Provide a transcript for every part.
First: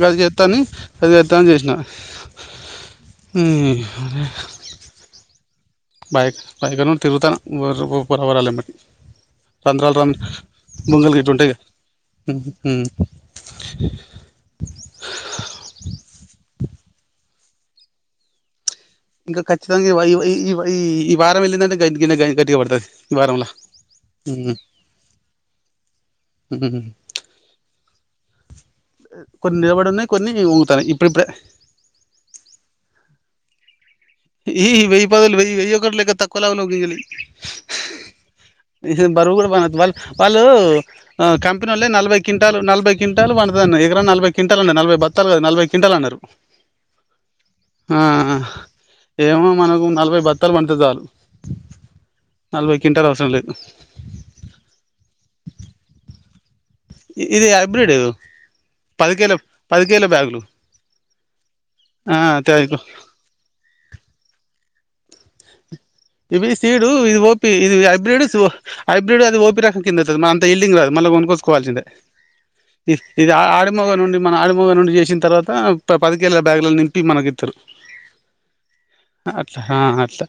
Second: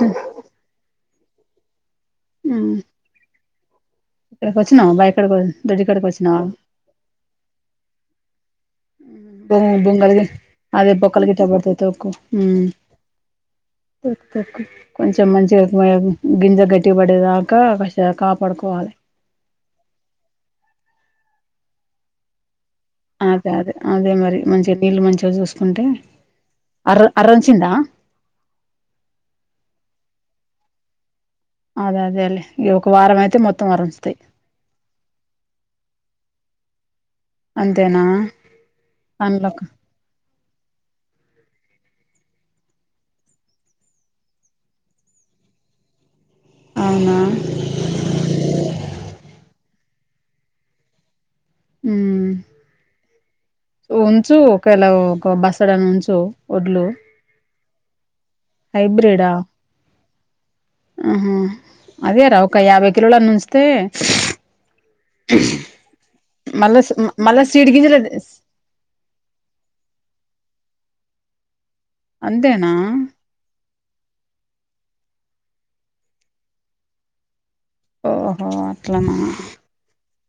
గదిగెత్తని గదిజెత్తంది అని చేసిన ఉమ్ ఉమ్ ఇక్కడికి వచ్చినా బా ఇక్కడికి వ బయక్ బైకను తిరుగుత్తన్న ఓర్ ఉర్రవల్ల ఎమ్మటి ఉమ్ బ బుగ్గలగిన్ని అదే బొంగలు బొక్కల్ గిట్ల గిట ఉంటాయి కదా. బడతతి ఒకు ఉమ్ కొంచెం మంచిగా [unintelligible] గింజర్ గట్టిబడేదాకా వర్ష కాపాడుకోవాలి ఇంకా ఖచ్చితంగా ఈ ఈ వారం వెళ్ళిందంటే గైన్గిని గట్గా పడుతాది అదే అదే అదే మరి మంచిగా నీళ్ళు మంచిగా చూసుకుంటే ఉమ్. అర్ అరంచిందా కొన్ని నిలబడ ఉన్నాయి కొన్ని ఉంగుతాన్నాయ్ ఇప్పుడు ఇప్పుడు అదే అదే లే ఇ ఒక వారం అయితే మొత్తం వరంచుతాయి ఈ ఈ వెయ్యి పదులు వెయి వెయ్యి ఒకడలక తక్కువలా ని అంతేనా ఇ బరుగు కూడా పండ్లకు బన వాల్ వాళ్ళు కంపెనీ వాళ్లే నలభై క్వింటాల్ నలభై క్వింటల్ వంటదని ఎగర నలభై క్వింటా ఉండి నలభై బత్తులు నలభై క్వింటల్ అన్నారు అవునా ఆ ఏమో మనకు నలభై బత్తాలు పండితే చాలు ఉమ్ నలభై కింట్టలు అవసరం లేద్ ఉంచు ఒకేళ ఒక బసడా అని ఉంచు ఒడ్లు ఇది హైబ్రేడ్ పదికేల హైబ్రిడా పదికేల బ్యాగ్ ఆహా అదేరా ఒక థ్యాంక్ యాభై కిలోలయిన ఉంచితే అ ఇవి సీడు ఇది ఓపి ఇది హైబ్రిడ్ సో హైబ్రిడ్ అది ఓపి రకం కింద వత్తాది మన అంత ఎల్డింగ్ రాదు మల్లా కొనుక్కోచ్చుకోవాల్సిందే అంతేనా ఇ ఇది ఆడమగ నుండి మన ఆడమగ నుండి చేసిన తర్వాత త ప పదికేల బ్యాగులను నింపి మనకి తిరు ఓహో అట్లనా ఆహ్ అట్లా ఆహ్ అట్లా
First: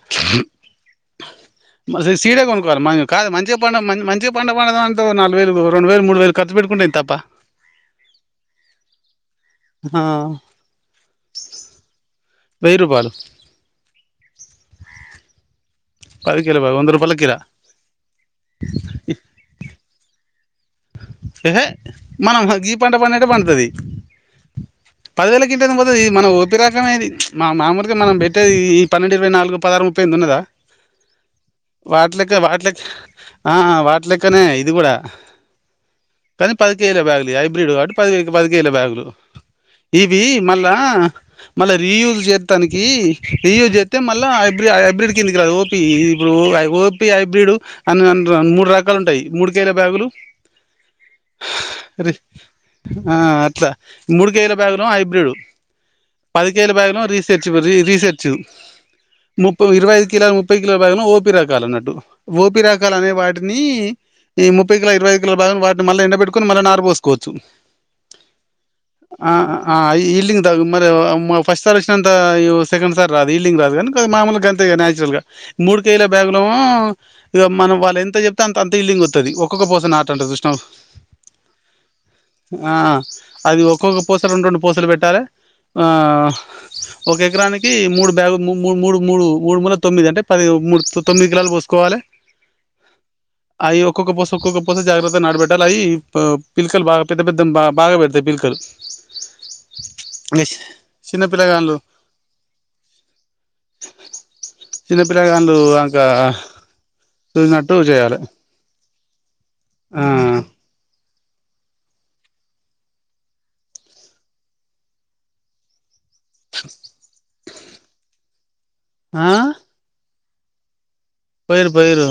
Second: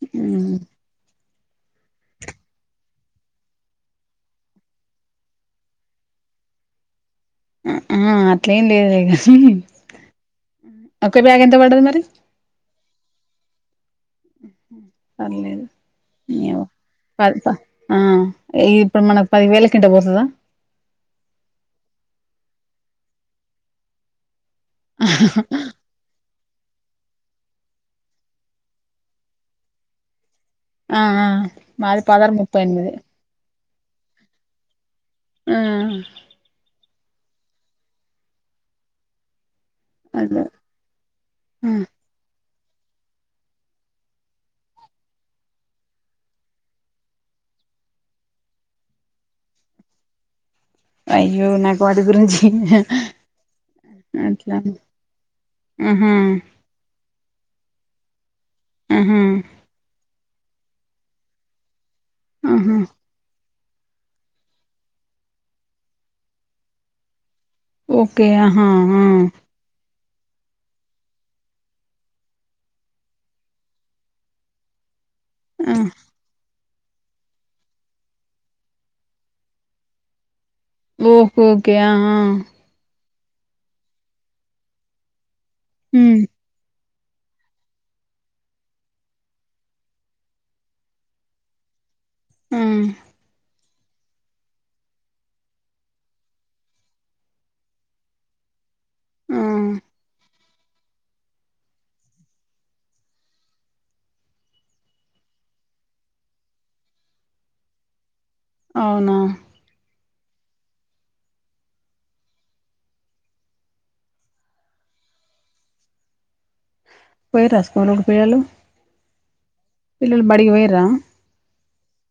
[inaudible] మంచి సీర కొనుక్కవాలి మన్ కాదు మంచిగా పండ మంచి పంట పండితే అంత ఒక నాలుగువేలు రెండు వేలు మూడు వేలు ఖర్చు పెట్టుకుంట నేను తప్ప అహా అట్లేం లేదే కానీ ఒక బ్యాగ్ ఎంత పడతాది మరి వెయ్యి రూపాలు పర్లేదు పది కిలో వంద రూపాయల కిలా పది ప ఆహ్ ఇప్పుడు మనకు పది వేల కింట పోతుదా ఎహె మనం గీ పంట పడినట్టే పండుతాది పదివేల కింట అయిన పోతాది మన ఓపి చెప్పె రకమ ఇది మా మామూలుగా మనం పెట్టేది ఈ పన్నెండు ఇరవై నాలుగు పదహారం ముప్పైయింది ఉన్నదా ఆ ఆ మాది వాటి పదారు లెక్క ముప్పై వాటి లెక్క ఎనిమిది ఆ వాటిలక్కనే ఇది కూడా మ్మ్ ఐదు కేజీల బ్యాగులు హైబ్రిడ్ కాబట్టి పది పదికేజీల బ్యాగులు ఇది అదే మళ్ళా మళ్ళా రీయూజ్ చేత్ తనికి ఇయూజ్ చేత్తే మళ్ళా హైబ్రిడ్ హైబ్రిడ్ కిందికి రాదు ఓపి ఇప్పుడు ఓపి హైబ్రిడ్ అను అను మూడు రకాలు ఉంటాయి మూడు కేజీల బ్యాగులు అయ్యో నాకు వాటి గురించి ఆ అట్లా మూడి కేయల అట్లా బ్యాగులు హైబ్రిడు ఆహా పదికేళ బ్యాగ్ ను రీసెట్ రీ రీసెర్చ్ ఆహా ముప్ప ఇరవై ఐదు కిలోలు ముప్పై కిలో బాగ ఓపి రకాల అన్నట్టు ఓపి ఆహా రకాలనే వాటిని ఈ ముప్పై కిలో ఇరవై కిలో వాటిని ఎండ బెట్టుకుని మళ్ళీ నార్ పోసుకోవచ్చు ఓకే ఆహా ఆ ఈల్డింగ్ తాగు మరి మా ఫస్ట్ సార్ వచ్చినంత సెకండ్ సార్ రాదు ఈల్డింగ్ రాదు కానీ మామూలుగా అంతే న్యాచురల్ గా ఆ మూడు కేల బ్యాగును ఇగ మనం వాళ్ళ ఎంత చెప్తే అంత అంత ఇల్లింగ్ వత్తది ఒక్కొక్క పోస నాటితే ఓకే ఓకే ఆ ఆ ఆ అది ఒక్కొక్క పూస రెండు రెండు పూస్లు పెట్టాలి ఆ హ్మ్ ఒక ఎకరానికి మూడు బ్యాగు మూడు మూడు మూడు మూడు మూల తొమ్మిది అంటే పది మూడు తొమ్మిది ఎకరాలు పోసుకోవాలి మ్మ్ అయ్ ఒక్కొక్క బస్ ఒక్కోక కోస జాగ్రత్తగా నాడుబెట్టాలి అవి పిలకలు బాగా పెద్ద పెద్ద బా బాగా పెడతయి పిలకలు ఆ చిన్నపిల్లగాళ్లు చిన్న పిల్లగాళ్లు ఇంకా చూసినట్టు చేయాలి అవునా ఆ పోయి రాసుకోని ఒకపోయలు ఆ పిల్లలు బడికి పోయ రా పు యరు పు యరు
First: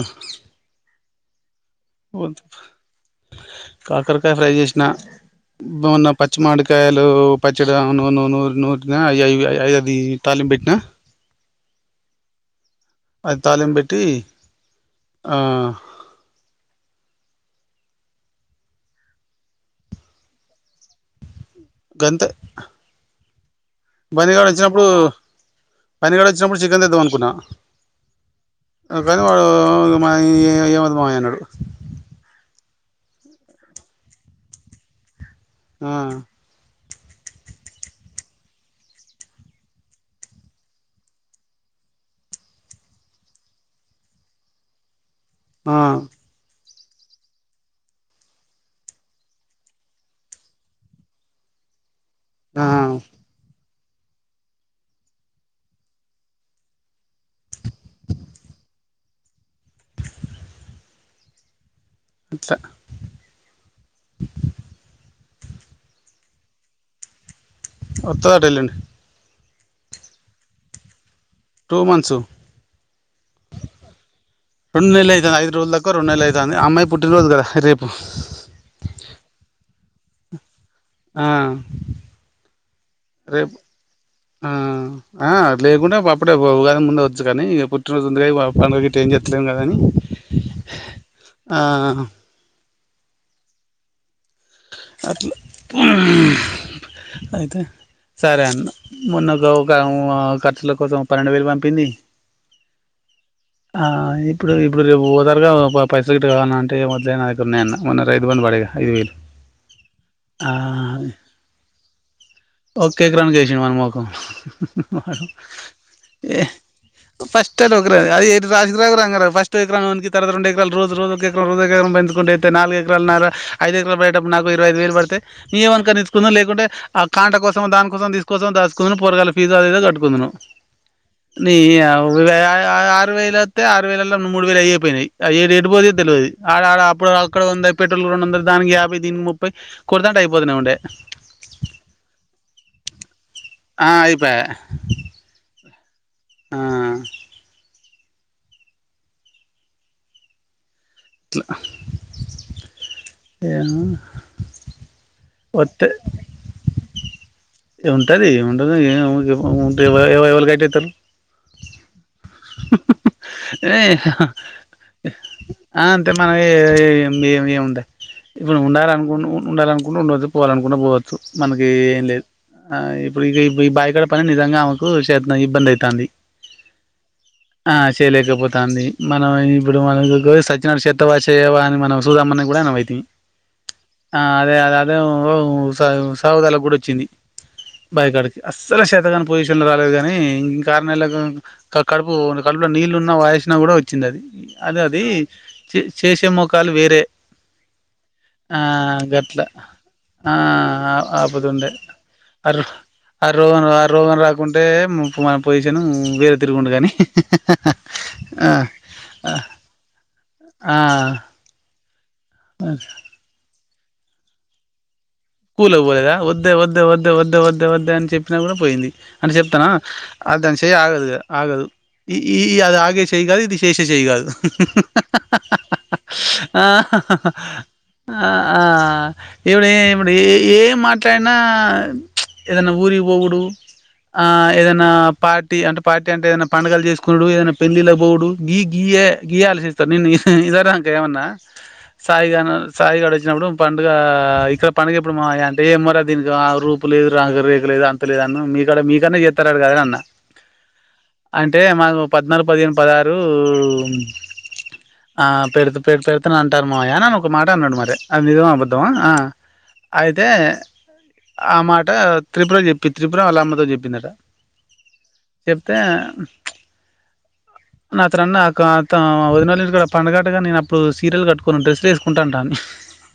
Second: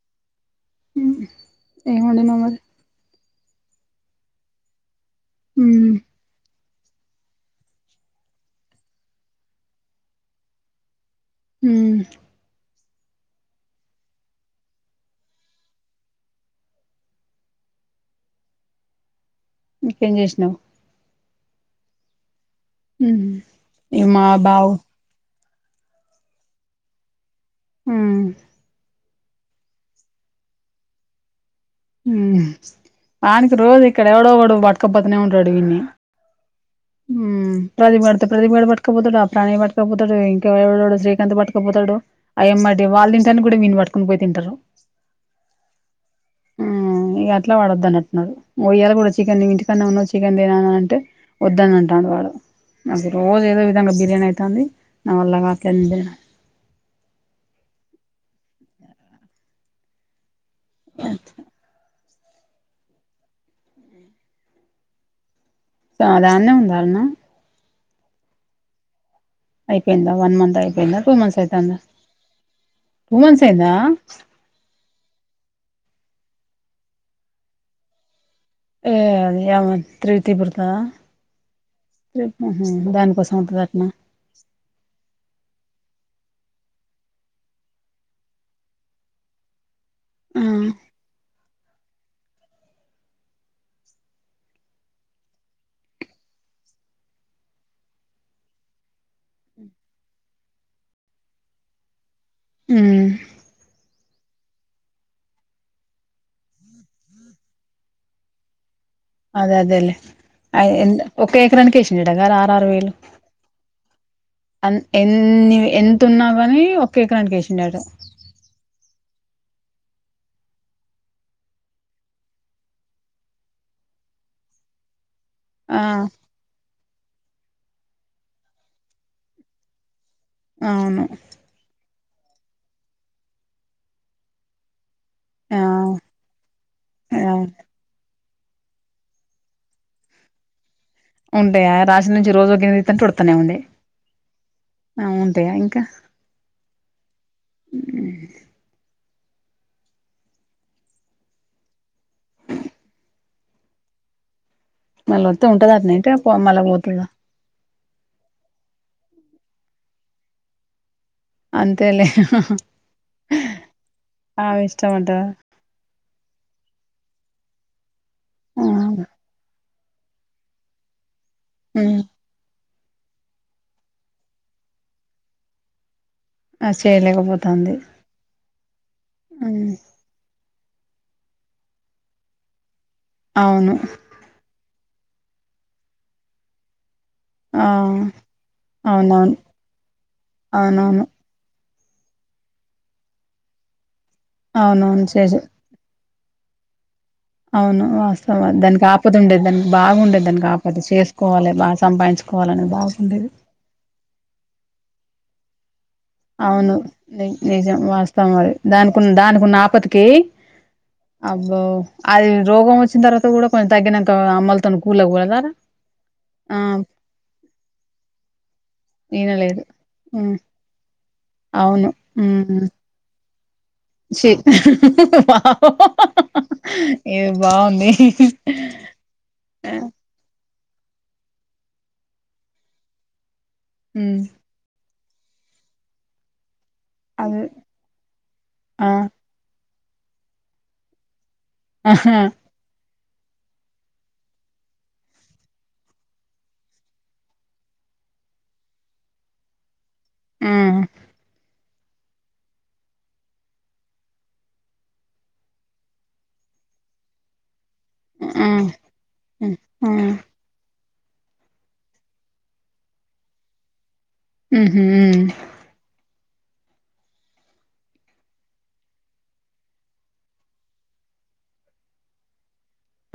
ఏ మంటనా మరి కాకరకాయ ఫ్రై చేసిన హ్మ్ న్న పచ్చి మాడికా కాయలు పచ్చడి నూరు నూరు ఐది తాలిం పెట్టినా హ అది తాలిం పెట్టి ఆ ఇకం కశణ గంత ఉ బనిగాడ వచ్చినప్పుడు బనిగాడ వచ్చినప్పుడు చికెన్ తెద్దాం అనుకున్నాను ఆ కానీ వాడు మా ఏమతమామ అన్నాడు ఆయనికి రోజు ఇక్కడ ఎవడో ఒకడుో పట్కపోతేనే ఉంటాడు విన్ని ఆ హ ప్రతిడుత ప్రతిడు పటుకపోతాడు ఆ ప్రాి పటుకపోతాడు ఇంకాడు శ్రీకాంత్ పటుకపోతాడు అ ఏమంట వాళ్ళింటని కూడా విని పట్టుకుని పో తింటారు ఆ ఆ అట్లా వాడొద్దదు అంటున్నాడు పోయ్యి కూడా చికెన్ ఇంటికన్నా ఉన్నావు చికెన్ తే అంటే వద్ద అంట ఆ వాళ్ళ రోజ ఏదో బిర్యానీ అఐతా ఉంది నవ అల్లగాద్దే అ అచా సోధాన్నే ఉండాలన్నా ఉత్తరా టైలండి అయిపోయిందా వన్ మంత్ అయిపోయిందా టూ మంత్ తంద టూ మంత్స్ పూవన్ సైంద రెండుెల అయితుంది ఐదు రోజు దకు రెండుెల అయింది అమ్మాయి పుటినరోజుదా రేపు ఏ అ అమంత ప్రీతి బత ఆ దానికోసం రేపు ఉంటంది అట్న ఆ లేకుంటే అప్పుడేగా ముందే వచ్చ కానీ ఇక పుట్టినరోజుంది పండుగ గట్ ఏం చేస్తలేము కాదని ఆ ఆ అ అయితే సరే అ మొన్న ఒక ఒక ఖర్చుల కోసం పన్నెండు వేలు పంపింది హ ఆ ఇప్పుడు ఇప్పుడు రేపు ఓదారుగా పైసటు కావాల అంటే మొదలైన అ ఉన్నాన్న మొ రైతుబం పడేగా ఐదు వేలు అదే అదేలే ఒ ఒక ఏకరనికి కేషండా క ఓకే క్రన్ చేస మన మోకు అన్ ఎన్ని ఎంతున్నా గాని ఒక ఎకరానికి వేసిండట అది రా ఎ ఫస్ట్ ఎకరానికి తవాత రెడు ఎకాల రోజ రోజ ఒక ఎకరా రోజ ఎకర పెంచుకు అయితే నాలుగు ఎకలు ఉన్నారు ఐ డట నాకు ఇవైఐదు వేలు పతతే ఆ నమనుక తీచ్చుకుందం లేకుంటే ఆ కాంటా కోసం దానికోసం తీసుకోసం దాుకుందం పొరగాల ఫీజు అద కట్టు కొ న అవును ఆరు వేల అస్తతే ఆరు వేలలా మూడు వేలు అయియిపోయినాయి ఏ ఆ ఎడిపోతే తెలియదు ఆడ ఆడ అప్పుడు ఆ అక్కడ ఉంది పెట్రోల్ కూడా ఉ దానికి యాభై దీనికి ముప్పై కుదాంటే అయిపోతున్నా ఉండడి ఉంటాయా రాశి నుంచి రోజుకింటుడతానే ఉండి ఆ అయిపాయే ఆ ఉంటాయా ఇంకా ఆ ఆ చ ఏ మళ్ళీ వస్త ఉంటద అట్ ఏంట మళ్ళ పోతుందా ఉంటది ఉంటది ఇవైళ గైట్ అవుతారు అంతే లె ఆమె ఇష్టం అంటవా [unintelligible] అయితే మన ఏ ఏముంది ఇప్పుడు ఆ ఉమ్ ఉండాలనుకుంట ఉండాలనుకుంటే ఉండచ్చదు పోవాలనుకుంటే పోవచ్చు మనకి ఏం లేదు ఆ ఇప్పుడు ఇక ఈ భైకడ పని నిజంగా ఆమెకు చే ఇబ్బంది అవుతుంది అది చేయలేకపోతాంది ఆ చేయలేకపోతా అండి మనం ఉమ్ ఇప్పుడు మన త చె అని మనం చూద్దామని కూడాన అవుత అవును ఆ అదే అ అదే సాగుదాలకు కూడా వచ్చింది ఆ బైకాడకి అస్సలు శతకాని అవునవును పొజిషన్ లో రాలేదు కాగానీ ఇంకా అవునవును కణ కడుపు కడుపులో నీళ్ళు ఉన్న వాసిన కూడా వచ్చింది అది అది అది అవునవును చేసే చేసే ముఖాలు వేరే అవును వాస్తవాం ఆ దానికి ఆపద గట్ల ఉండేది దానికి బాగుండేది దానికి ఆపదు చేసుకోవాలి ఆపదుండే బాగా సంపాదించ ఆ ఆ రోగం ఆ రోగం రాకుంటే మన పొజిషన్ వేరే తిరుగుండు అవును కానీ నిజం వాస్తాం మరి ఆ దానినికిన్న దానినికిన్న ఆపతికి ఆ అబ్బ అది రోగం వచ్చిన తర్వాత కూడా కొంచెం తగ్గినాక అమ్మలు తనుకో కూల పోలేదా వద్దే వద్దే వద్దే వద్దే వద్దే వద్దే అని చెప్పినా కూడా పోయింది అని ఈనలేదు చెప్తానా మ్ అది దాని చేయ ఆగదు ఆదు అవును ఈ ఈ మ్ అది ఆగే చేయగాదు ఇది ఛీ వావ్ ఇది బాగుంది [unintelligible] [unintelligible] ఏ మాట్లాడినా ఏదైనా ఊరికి పొగుడదు మ్ ఆ ఏదైనా పార్టీ అంటే పార్టీ అంటే ఏదైనా పండుగలు చేసుకున్నాడు అదే ఏదైనా పెళ్ళిల పోోవుడు గీ ఆ గీయ గీయ ఆలోచ నేన్న ఇదార అంక ఏమన్నా ఆహా సాయిగా సాయిగాడ వచ్చినప్పుడు పండుగ ఇక్కడ పనికి ఎప్పుడు మా అంటే ఏమరా దీనికి ఆ రూపు లేదు రాక రేఖ లేదు అంత లేదు అన్న మీక్కడ మీకన్నా చేస్తారాడు కదని అన్న మ్ అంటే మాకు పద్నాలుగు పదిహేను పదహారు ఆ పెడుతుూ పె పెడుతు అంటారు మాయా అని ఒక మాట అన్నాడు మరి అరే అది నిజం ఆ ఆ అబద్ధమా అయితే ఆ మాట త్రిపురం చెప్పి త్రిపురం అళ్ల అమ్మతో చెప్పిందట ఉ అతనున్న ఉద న పండడుగటగా నే అప్పుడు సీరియల్ కట్టుొనిను డ్రెస్లు వేసుకుంటా అంటాను అ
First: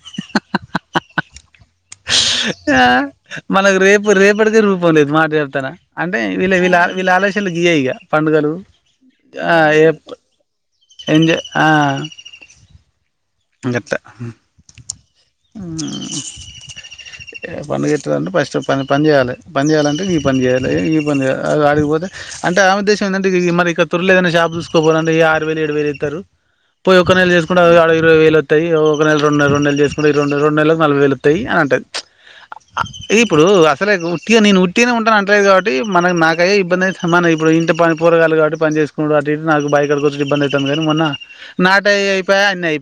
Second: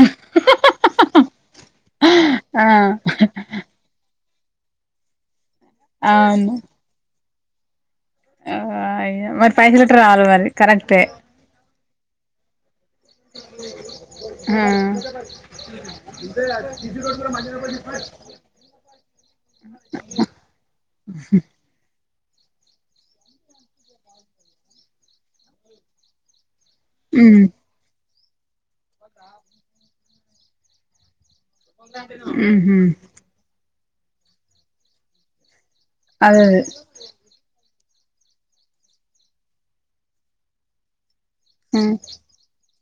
ఆ మనకు రేపు రేపటికి రూపం లేదు మాట్లాడు అంటే అవును వీళ్ళ వీళ్ళ వీళ్ళ ఆలోచయలు గీయ ఇక పండుగలు అయ్యో మరి ఆ పైసలు ఏ ఎట్ట రావాలి మరి కరెక్టే ఎండి ఆ ఇ గట్ల [unintelligible] అంటే ఫస్ట్ పని చేయాలి పని చేయాలంటే నీ పని చేయాలి నీ పని చేయాలి అది ఆడిగిపోతే అంటే ఆమె ఉద్దేశం ఏంటే మరి ఇక త్వరలో ఏదైనాషపు చూసుకోవాల అంటే ఈ ఆరు వేలు ఏడు వేలు అవుతారు పోయి ఒక నెల మ్ చేసుకుంట అ ఇరవ వేలు వాయి ఒకెల రెడు రండుెల చేసుకుని రెడు రెడు నలలకు నల వేలుయి అని అంటది మ్హు ఇప్పుడు అసలేట్టి నేను ఉట్టినే ఉంటాను అంటదు కాబట్టి మనకి నాక అదే అదే ఇబ్బందియి సమానం ఇప్పుడు ఇంటి పరరాగాలు కాట్టి పని చేసుకు నాకు బయడ కూర్చ్చు ఇబ్బంది అవుతుంది కానీ మొన్న నాట మ్ అవి అయిపోయా అన్ని అయియి ఏ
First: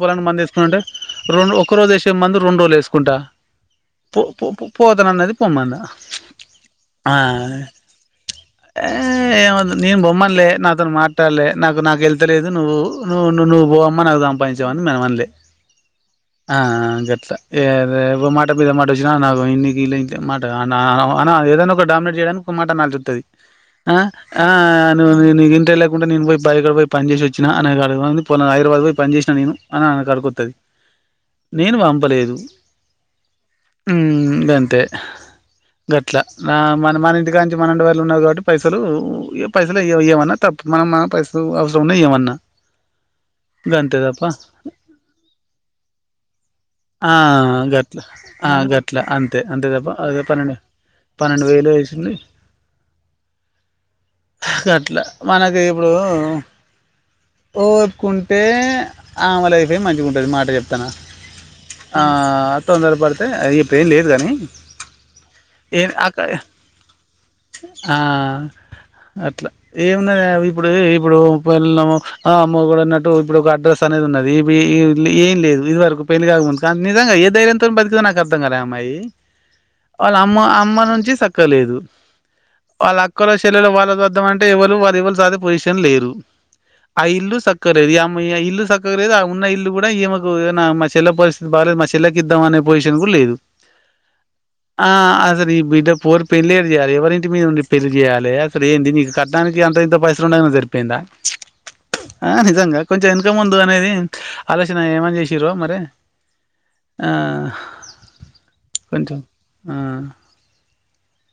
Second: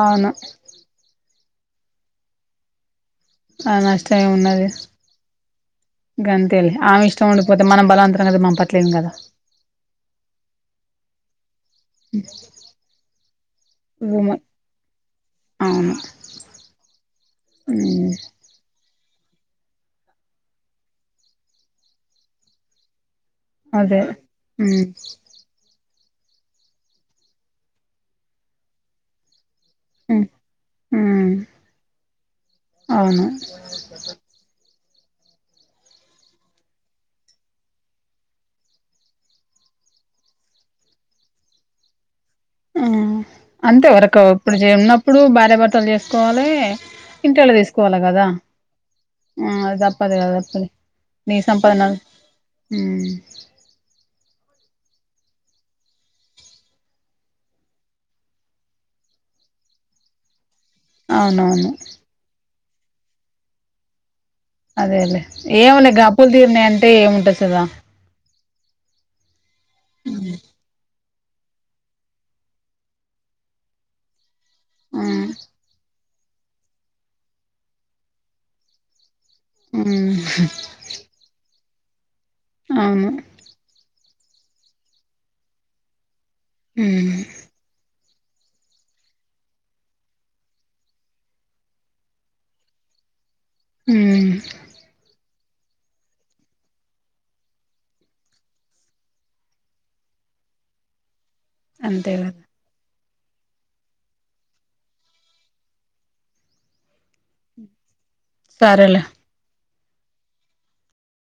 పొలాం మందు వేసుకుంటే రెండు ఒక రోజు వే మందు రెండు రోజులు వేసుకుంటా ఆ పో నష్టమే పో ఉన్నది పోతన అన్నది పోమాందా గంతేలే ఆమె ఆ ఇష్టం ఉండిపోతే మనం బలవంతంగా అయితే పంపట్లేము కదా ఆ నన్ బొమ్మల్లే నాతను మాట్ ట్ట నాకు నాకు వెెళ్తలేదు నువ్వు ను్వు నువ్వు బ నాలుగు ఉమె సంపాదించేవు అని మేం ఆన్లే అవును గట్లా ఉమ్ ఏవో మాట మీద మా మాట వచ్చినా నాకు ఇకి ఇ మాట ఏదైనా ఒక డామినేట్ చేయడానికి ఒక మాటనటు చుస్తాది ఆ అదే ఆ ఉమ్ నువు నీవు ఇంతే లే నేను పోయి బైక్కడ పోయి పని చేసి వచ్చినా అ హైరాబాద్ పోయి పని చేసిన నేను అని ఆన ఉమ్ కడుకతది ఉమ్ నేను పంపలేదు అవును ఉ గంతే గట్ల మన మన ఇంటికా నుంచి మనం వళ ఉన్నారు కాబట్టి పైసలు పైసలు ఇవమన్నా తప్పు మన మన పైస్త అవసరం ఉన్నాయ్ ఏమన్నా ఆ అంతే వరకు ఇప్పుడు ఉన్నప్పుడు భార్యాభర్తలు చేసుకోవాలి ఆ ఇంటోళ్ళు తీసుకోవాలి గట్లా కదా ఆ గట్లా అంతే ఆ అంతే అది తప్ప తప్పదు అదే కదా పన్నెండు తప్పదు నీ పన్నెండు వేలు సంపాదన వేసింది ఉమ్ ఇట్లా మనకి ఇప్పుడు చూసుకుం అంటే ఆమె లైఫే మంచిగా ఉంటుంది మాట చెప్తన అవునవును తొందర పడితే ఇప్పుడు ఏం లేదుగాని అదే అది ఏమన్నాయి గ అప్పులు తీరినాయి అంటే ఏముంటది దా ఆ అట్లా ఏమున్నది వా ఇప్పుడు ప ఆ అమ్మ కూడా న ఇప్పుడు ఒక అడ్రస్ అనేది ఉన్నది ఇ ఉమ్ ఏం లేదు ఇది వరకు పెళ్లి కాకముందు నిజంగా ఏ ధైర్యంతో బతుకుంటుంది నాకు అర్థం కాదు అమ్మాయి ఉమ్ వాళ్ళ అమ్మ అమ్మ నాటే సక్కగలేదు వాళ్ళ అవును అక్కల చెలలో వాళ్ళ సాద్దామ అంటే ఎవ్వరు వాళ్ళ ఎవ్వరు సాధే పొజిషన్ ల లేరు అ ఉమ్ ఇల్లు సక్క ఇల్లు సక్కగా లేదు ఆ ఉన్న ఇల్లు కూడా ఈమకు మా చెల్ల పరిస్థితి బాగాలేదు మా చెల్లకి ఇద్దాం అనే పోజి కూడా లేదు ఉమ్ ఆ అదే న బిడ్డ పోరు పెళ్లి ఏరు చేయాల ఎవరింటి మీద ఉండి పెళ్లియాలి అసే ఏంటి నీకు కట్నానికి అంత ఇంత పైసలు ఉండ జరిపేందా అంతేరా జంగా కొంచెం ఎంక ముందు అనేది ఆలోచన ఏమని చేసిరో మరి ఆ సరేలే కొంచెం ఆ